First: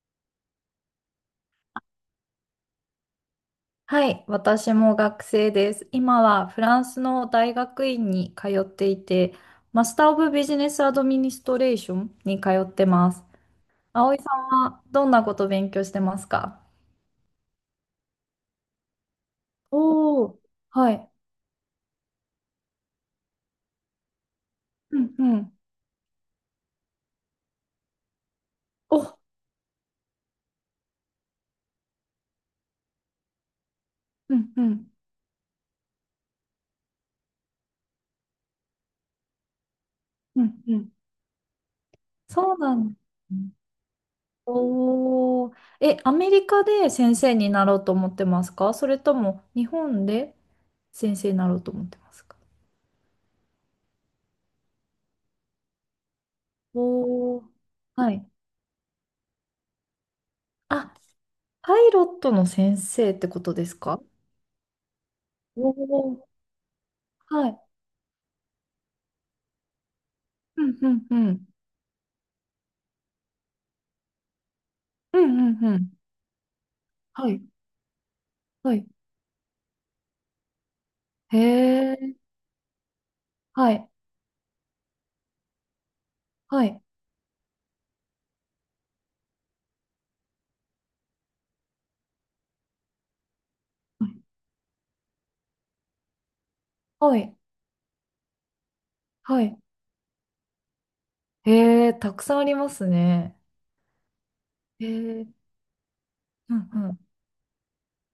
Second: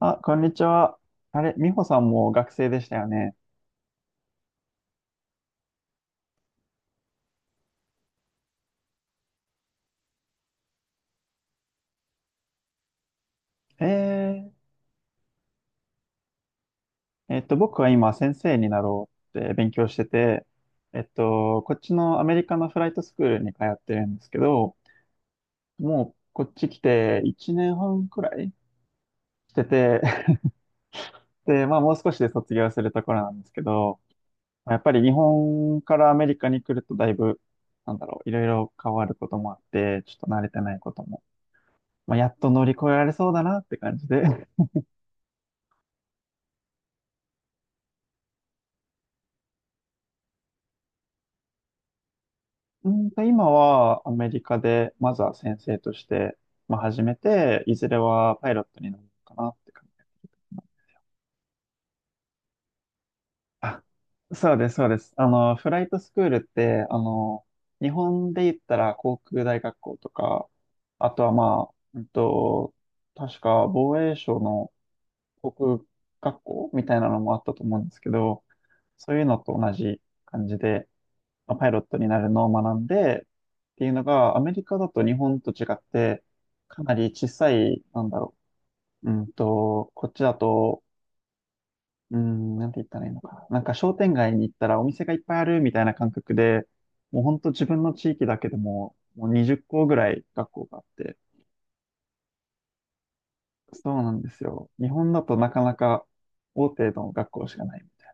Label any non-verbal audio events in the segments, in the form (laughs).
あ、こんにちは。あれ、美穂さんも学生でしたよね。はい、私も学生です。今はフランスの大学院に通っていて、マスター・オブ・ビジネス・アドミニストレーションに通ってます。葵さんえはどんなことを勉強してますか？僕は今先生になろうって勉強しておおー、て、はい。こっちのアメリカのフライトスクールに通ってるんですけど、うんうん。もうこっち来て1年半くらいお、してて、(laughs) で、まあもう少しで卒業するところなんですけど、うんうまあやっん。ぱり日本からアメリカに来るとだいぶ、なんだろう、いろいろ変わることもあって、ちょっと慣うれんてなういん。ことも、まあ、やっとそう乗りな越えんでられそうすだね。なって感じで。おー。え、アメリカで先生になろうと思ってますか、それとも日本で先生になろうと思ってますか？今はアメリカで、まずは先生として、まあ、始めおおー、て、いずれはい。はパイロットになるのかなって感じ。あ、パイロットの先生ってことですあ、か？そうです、そうです。おフライトおスクーー、ルって、はい。日本で言ったら航空大学校とか、うんうんあうとはん。まあ、確か防衛省のうん航うんう空ん。学校みたいなのはもあっい。たと思うんですけど、はい。そういうのと同じ感じで、へまあパイロットにえ。なるのを学んで、はってい。いうのが、アメリカだと日本と違って、はい。かなり小さい、なんだろう。こっちだと、うん、なんて言ったらいいのかな。なんか商店街に行ったらお店がいっぱいあるみたいな感覚で、はもうほい。んと自分の地域だけでも、もうはい。20校ぐらい学校があって、へえ。たくさんありますね。そうなんですよ。へ日本だえ。となかなかうん大う手ん。の学校しかないみたい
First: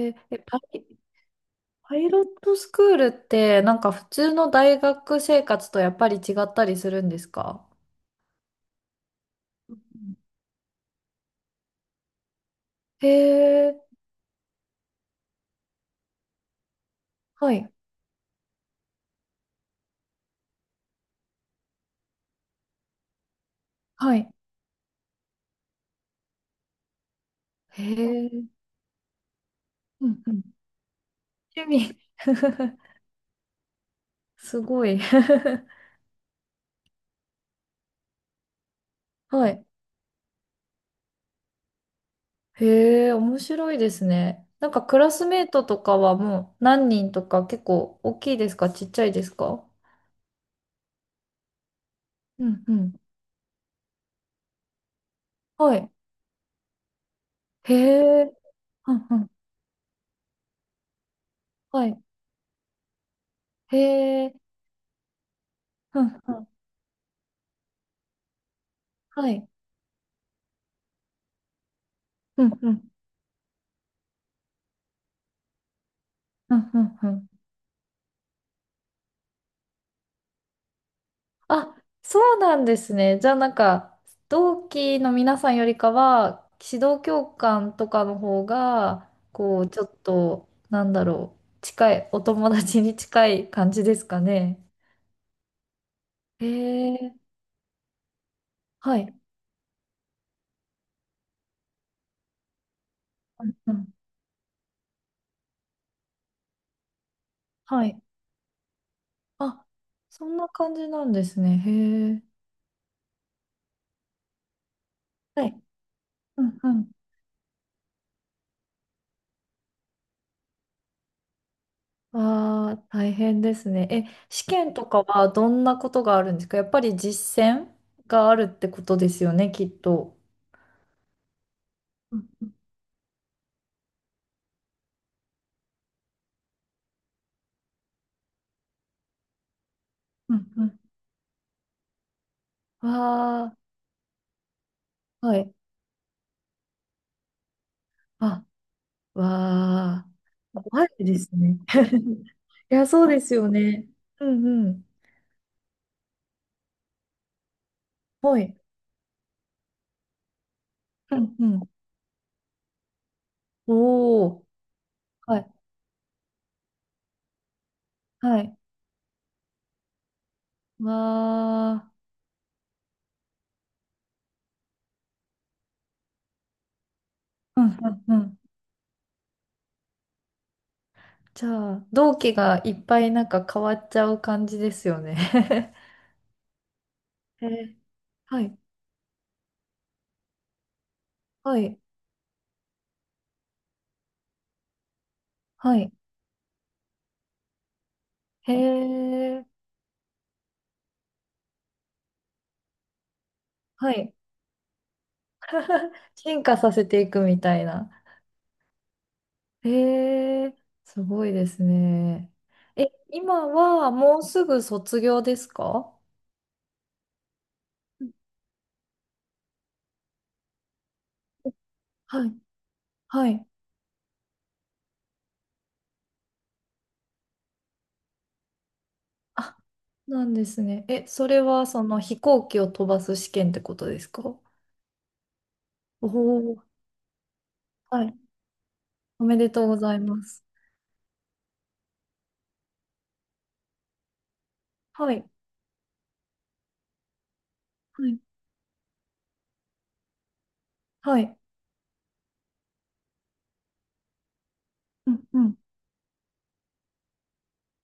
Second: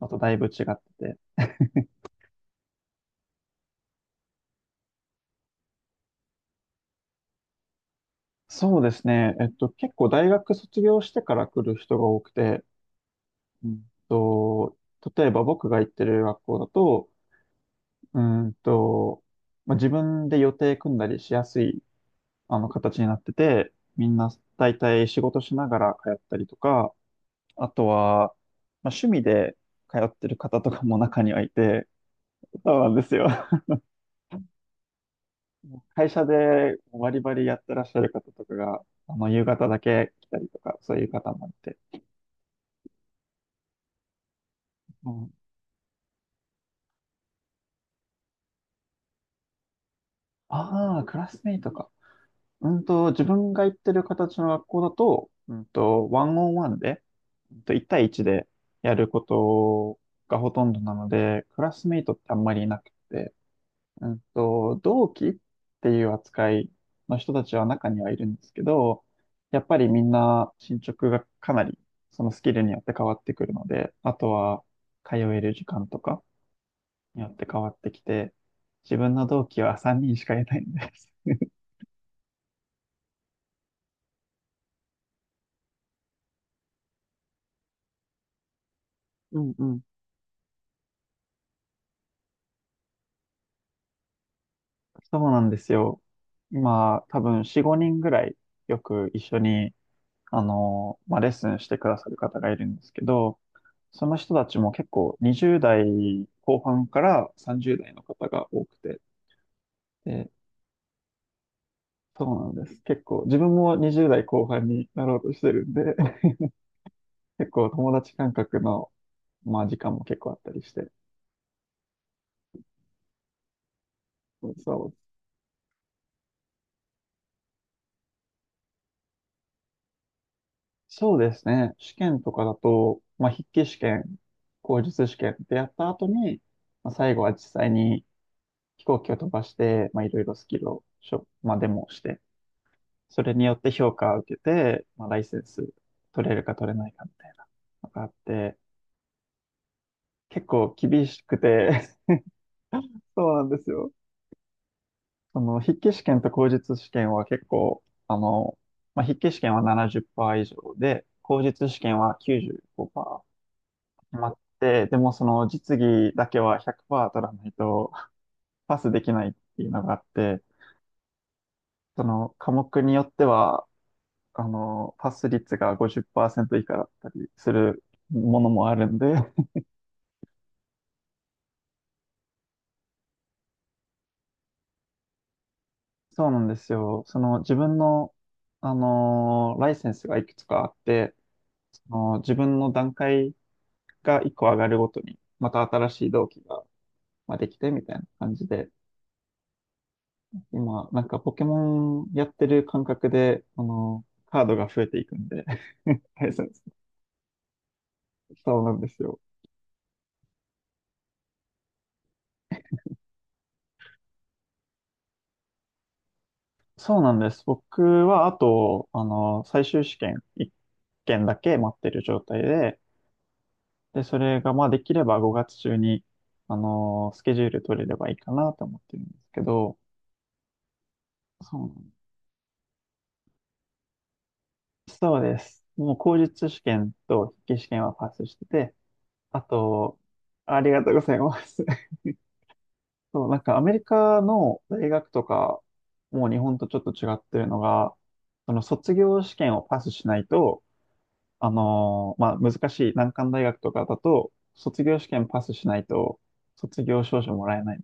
な。あえ。とだいぶ違ってて。パイロットスクールってなんか普通の大学生活とやっぱり違ったりするんですか？そうですね。う結構ん、大学卒業してから来る人が多くて、へうえ。んと、例えば僕が行ってる学校だと、はい。うーんと、まあ、自分で予定組んだりしやすい、形になってて、みんはない。大体仕事しながら通ったりとか、あへとは、え。まあ、趣味で通うっんてうるん。方とかも中にはい趣て、味。そうなん (laughs) ですよ。(laughs) すごい。(laughs) もう会社でバリバリやってらっしゃる方とかが、夕はい。方だけ来たりとか、そういう方もいて。へえ、面白いですね。なんかクうラスん、メートとかはもう何人とか、結構大きいですか、ちっちゃいですか？ああ、クラスメイトか。うんうん。自分が行ってる形の学校だと、はい。ワンオンワンで、へ1対1え。でうやんるうこん。とがほとんどなので、クラはスメい。イトってあんまりいなくて、へえ。同期ってういうんうん。扱いの人たちは中にはいるんですけど、はい。やっぱりみんな進捗がかなりそのスうキんルうによん。って変わってくるので、あとは通える時間とかうんうんうにん。よって変わってきて、自分の同期は3人しかいないんです。あ、そうなんですね。じゃあなんか、同期の皆さんよりかは、指導教官とかの方が、うんこうう、ん。ちょっと、なんだろう、近い、お友達に近い感じですかね？そうなんですよ。へ今、え。多分4、5人ぐらいよはくい。一緒に、まあ、レッスンしてくださる方がいるんですけど、うんうん。その人たちも結構20代後半から30は代い。の方が多くて、あ、そで、んな感じなんですね。へえ。そうなんです。結構、自分も20代後半になろうとしはてい。るんで、(laughs) うんうん。結構友達感覚の、まあ、時間も結構あったりして、ああ、大変ですね。え、試そ験とう、かはどんなことがあるんですか、やっぱり実践があるってことですよね、きっと。そうですね。試う験んとかうだと、まあ、筆記試験、口述試験ってやった後に、まあ、最後は実際に飛行機を飛ばして、まあ、いろいんろうスんキうルん。をしょ、まあ、デモをして、それわによあ、って評価を受けて、まあ、ライはセンい。ス取れるか取れないかみたいなのがあっあ、て、わあ、結構怖い厳でしすくね。て。 (laughs) いや、(laughs) そうでそすうなんよですね。よ。うんうん。その筆記試験と口述試験は結構、はい。まあ、筆記試験は70%以上で、うん口う述ん。試験は95%おまっお、て、でもそはのい、実技だけは100%取らないとはい。パスできないっていうのがあって、わあ、その科目によっては、パス率が50%以下だったりすうんるうんうん、ものもあるんで、(laughs) じゃあ、同期がいっぱいなんか変わっちゃう感じですよね。そうなんですよ。その (laughs) へ自分え、の、はい、ライセンスがいくつかあって、はい、その自分の段階が1個上がるごとに、または新い。しい同期が、まあ、できてみたいな感じへで、え、今、なんかポケモンやってる感覚で、はい。カードが増えていくんで。 (laughs) (laughs) 大進切化させていくみたいな。そうなんですよ。へえ、すごいですね。え、今はもうすぐ卒業ですか？そうなんです。僕うん、は、あと、最終試験1件だけ待ってる状はい、態で、はい。で、それが、まあ、できれば5月中に、スケジュール取れればいいかなと思ってるんですけあ、ど、なんですね。え、それそはうなんそでの飛行機を飛ばす試験ってことですか？おす。そうです。もう、お口述試ー、験と筆記試験ははパい。スしてて、おめあでとうござと、います。ありがとうございます。そう、なんかアメリカの大学はとい。か、もう日本とちょっと違ってるのが、はい、その卒業試験をパスしないと、はい。まあ、難しい難関大学とかだと、卒業試うん験うパスん。しないと、卒業証書もらえない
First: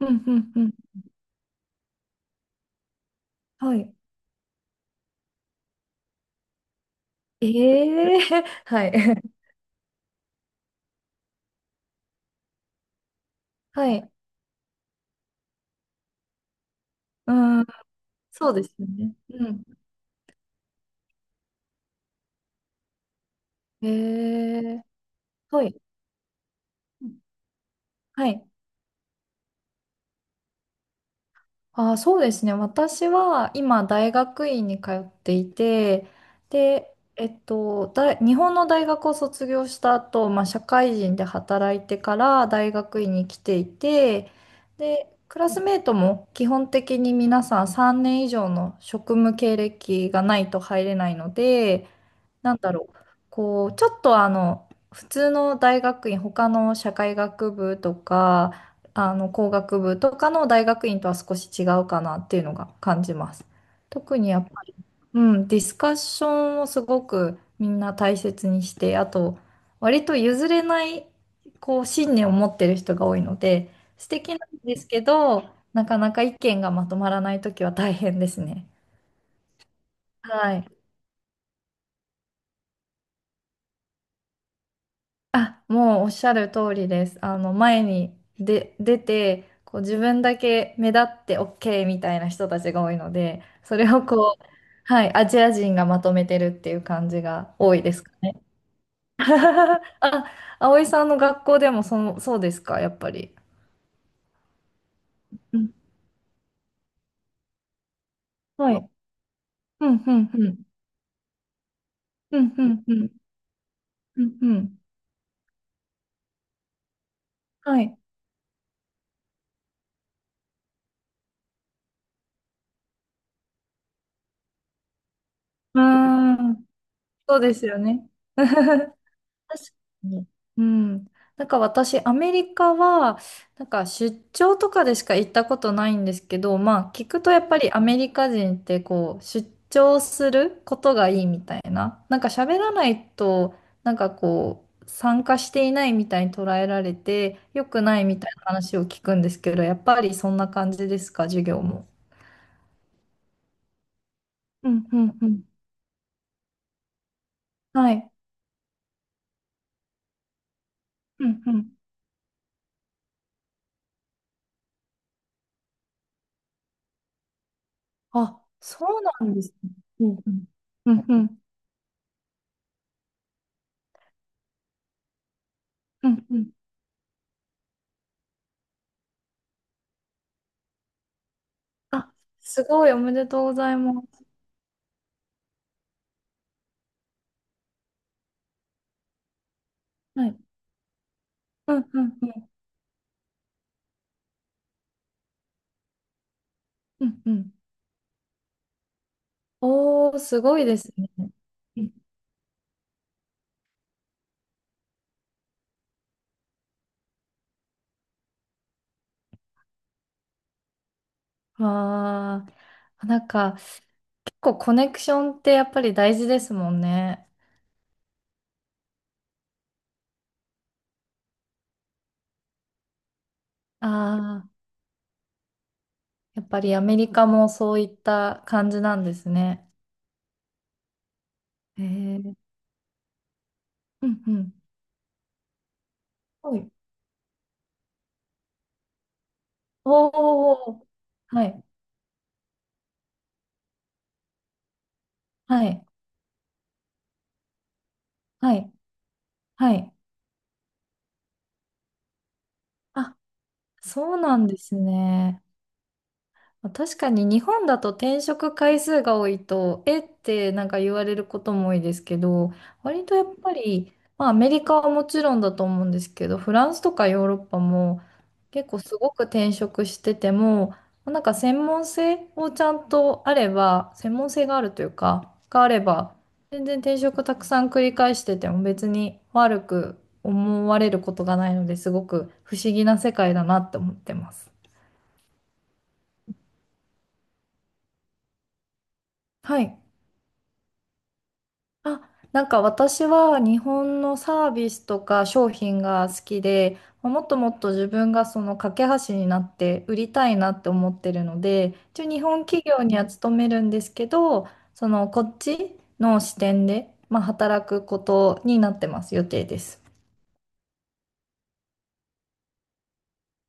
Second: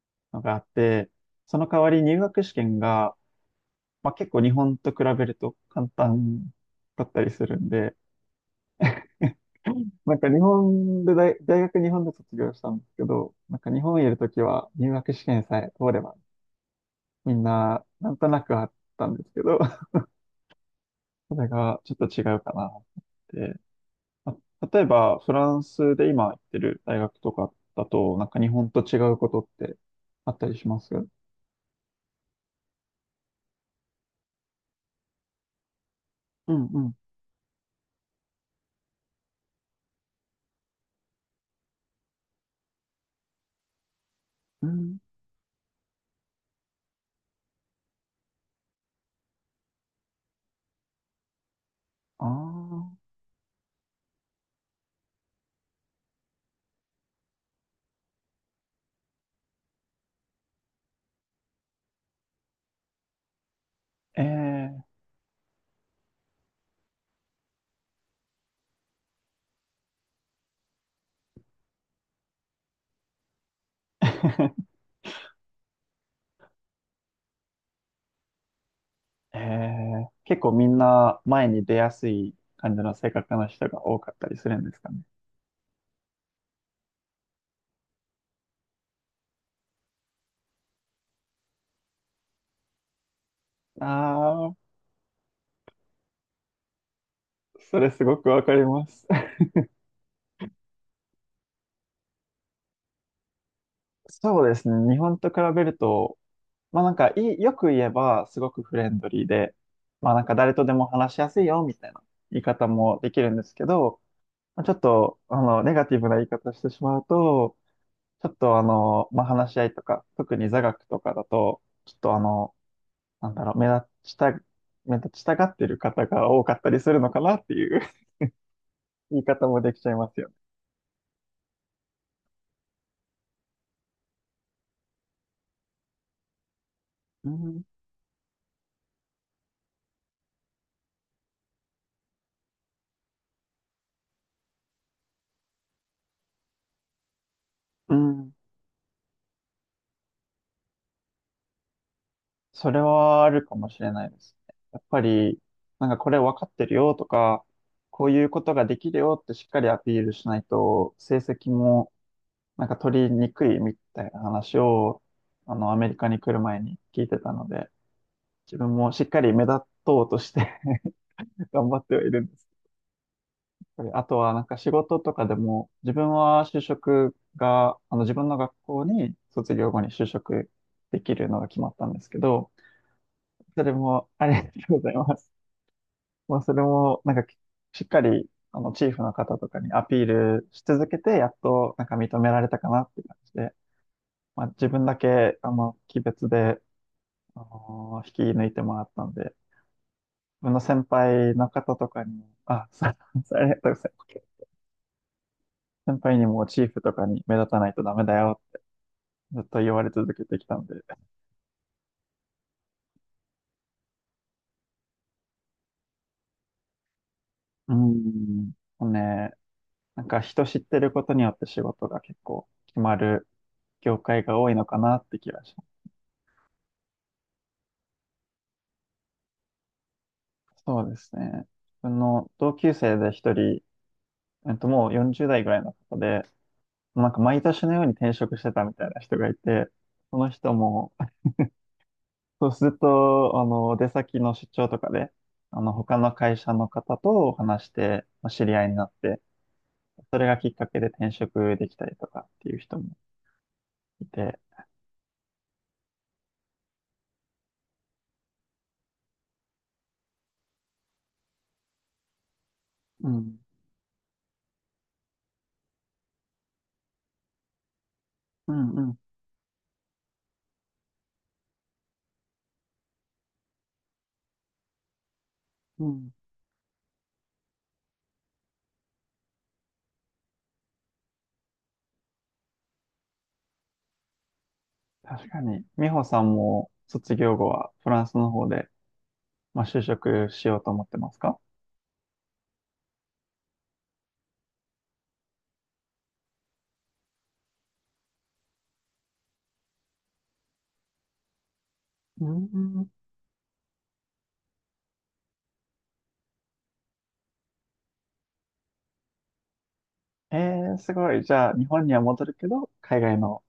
うんうのんがあうっん。て、その代わり入学試験が、はい。まあ、結構日本と比べると簡単だったりすえるんで、えー、 (laughs) はい。なんか日本で大学日本で卒業したんですけど、なんか (laughs) 日は本にいい。るときは入学試験さえ通ればみんうん。な、なんとなそうくであっすよたんね。ですけうど、ん。(laughs) それがちょっと違うかなって。えまえあ例えー、ば、フランはい。スで今行ってる大うん、学とかだと、なはんか日い。本と違うことってあったりします？あー、そうですね。私は今大学院に通っていて、うんうん。で、日本の大学を卒業した後、まあ、社会人で働いてから大学院に来ていて、うん。で、クラスメートも基本的に皆さん3年以上の職務経歴がないと入れないので、あなんだろあ。う、こう、ちょっとあの、普通の大学院、他の社会学部とか、あの、工学部とかの大学院とは少し違うかなっていうのが感じます。特えにやっぱり、え。 うん、ディスカッションをすごくみんな大切にして、あと、割と譲れない、こう、信念を持ってる人が多いので、素敵なん (laughs) ですけど、なかなか意見がまとまらないときは大変ですね。ええ、結構はみい。んな前に出やすい感じの性格の人が多かったりするんですかね。あ、もうおっしゃる通りです。あの、前に出て、こう自分だけ目立って OK みたいな人たちが多いので、それをこう、ああ、はい、アジア人がまとめてるっていう感じが多そいれですすかごくわね？かります。(laughs) あ、葵さんの学校でもその、そうですか、やっぱり。(laughs) そうですね。日本と比うべん、るとまあなんかいい、よく言えばすごくはフレい。ンドリーで、うん、まうあなんん、かう誰とん。でも話しやすいよみたいな言ういん、う方ん、うもでん。きるんですけど、うん、うまあちょん。っと、ネガティブな言い方してしまうと、はい。ちょっとまあ話し合いとか、特に座学とかだと、ちょっとなんだろう、目立ちたがってるうー方が多かっん。たりするのかなそうってですいよう。 ね。(laughs) 確か (laughs) 言い方もできちゃいますに。よね。うん。なんか私、アメリカは、なんか出張とかでしか行ったことないんですけど、まあ聞くうとやっぱん。りアメリカ人ってこう、出張することがいいみたいな。なんか喋らないと、なんかこう、参加していないみたいに捉えられて、良くうないみたいん。な話を聞くんですけど、やっぱりそんな感じですか、授業も？それはあるかもしれないですね。うやっんうぱんうり、ん。なんかこれ分かってるよとか、はこうい。いうことができるよってしっかりアピールしないと、成うん績うん。もなんか取りにくいみたいな話を、アメリカに来る前に聞いてたので、あ、自分そもしうっかなりんで目す立ね。とううんとうしん。て、 うんうん。(laughs) 頑張ってはいるんです。あとはなんか仕事とかでも、自う分んうはん、就職が、自分の学校に卒業後に就職できるのが決まったんですあ、けど、すごい、おめでとうごそざれいまもす。ありがとうございます。まあ、それも、なんかしっかり、チーフの方とかにアピーはい。ルし続けて、やっうと、ん、なんかう認ん、うめられん、たかなって感じで、まあ、自分だけ、鬼別で、うん、うん。引き抜いてもらったんで、自おー、す分ごのいで先すね。輩の方うとん、かにも、あ、そう、(laughs) ありがとうございます。先輩にもチーフとかに目立たないとダメだよ、ずっと言われ続けてきたんで。うわー、なんか、結構コネクションってやっぱり大事ですもんね。ん、もうね、なんか人知ってることによって仕事が結構決まる業界がああ、多いのかなって気がします。やっぱりアメリカもそういった感じなんですね。そうですね。自へ分のえ、同級生で一人、うん、うん。もう40代ぐらいの方で、はい。なんか毎年のように転職してたみたいな人がいて、その人おー、も、はい、そうずっと、出先の出張とかで、はい、他の会社の方と話して、まあ知はり合いい、になって、はい。それがきっかけで転職できたりとかっていう人もあ、いそうなて、んですね。まあ確かに日本だと転職回数が多いと、えってなんか言われることも多いですけど、割うとやっん、ぱり、まあアメリカはもちろんだと思うんですけど、フランスとかヨーロッパもうん、結構うすん、ごく転職してても、なんか専門性をちゃんとあれば、専門性があるというか、があれうん。ば、全然転職たくさん繰り返してても別に悪く思われることがないので、すごく不思議な世界だなって思ってます。確かに、美穂さんも卒業後はフランスの方で、はまあ、い。就職しようと思ってますか？あ、なんか私は日本のサービスとか商品が好きで、もっともっと自分がその架け橋になって売りたいなって思ってるので、一応日う本企業ん。には勤めるんですけど、そのこっちの視点で、まあ、働くことになってます、予定です。ええー、すごい。じゃあ、日本には戻るけど、海外の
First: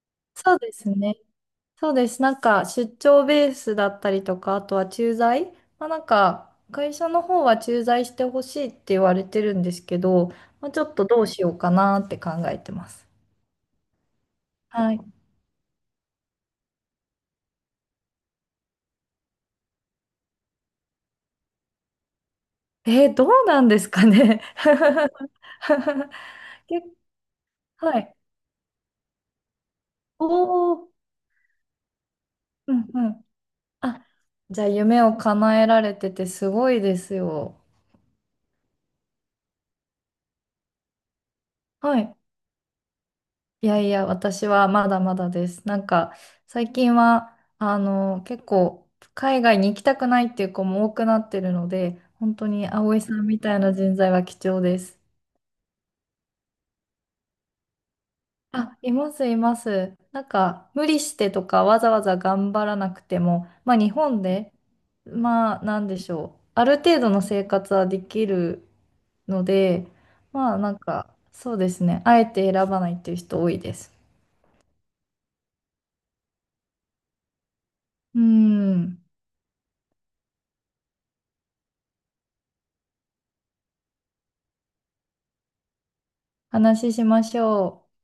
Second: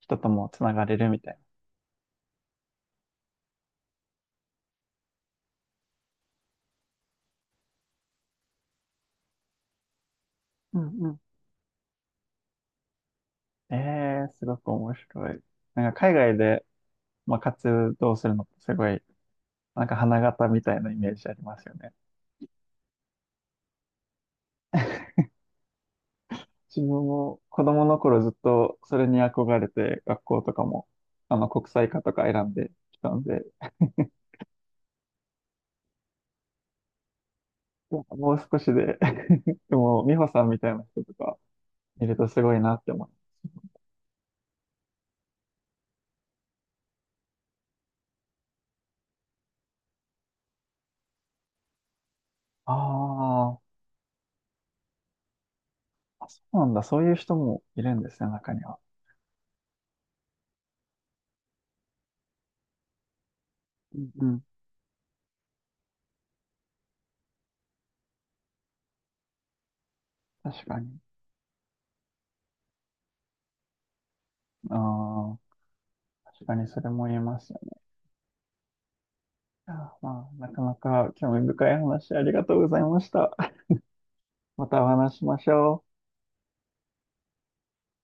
人ともそうつでながすれるね。みたいそうです。なんか出張ベースだったりとか、あとは駐在。まあ、なんか会社の方は駐在してほしいって言われてるんですけど、まあ、ちな。ょうっんとうん。どうしようかなって考えてます。ええー、すごくは面い。白い。なんか海外で、まあ、活動するのってすごい、なんか花形みたいなイメージありますよね。えー、どうなんですかね？(laughs) 自結分も子供構、のはい。頃ずっとそれに憧れて、学お校とかも、お、国際科とか選んでうんきうたんん。で、あ、じゃあ夢を叶えられててすごいですよ。いやもう少しで、 (laughs) でも、美穂さんみたいな人とかはいい。るとすごいなって思う。いやいや、私はまだまだです。なんか、最近は、あの、結構、海外に行きたくないっていう子も多くなってるので、本当に葵さんみたあいな人材は貴重です。ーあ、そうなんだ。そういう人もいるんですね、中にあ、は。います、います。なんか、無理してとか、わざわざ頑張らなくても、まあ、日う本ん、で、まあ、なんでしょう。ある程度の生活はできるので、まあ、確なんかに。か、そうですね。あえて選ばないっていう人多いです。ああ、確かにそれも言えますよね。うん、あー、まあ、なかなか興味深い話ありがとうございました。(laughs) またお話ししましょう。話ししましょう。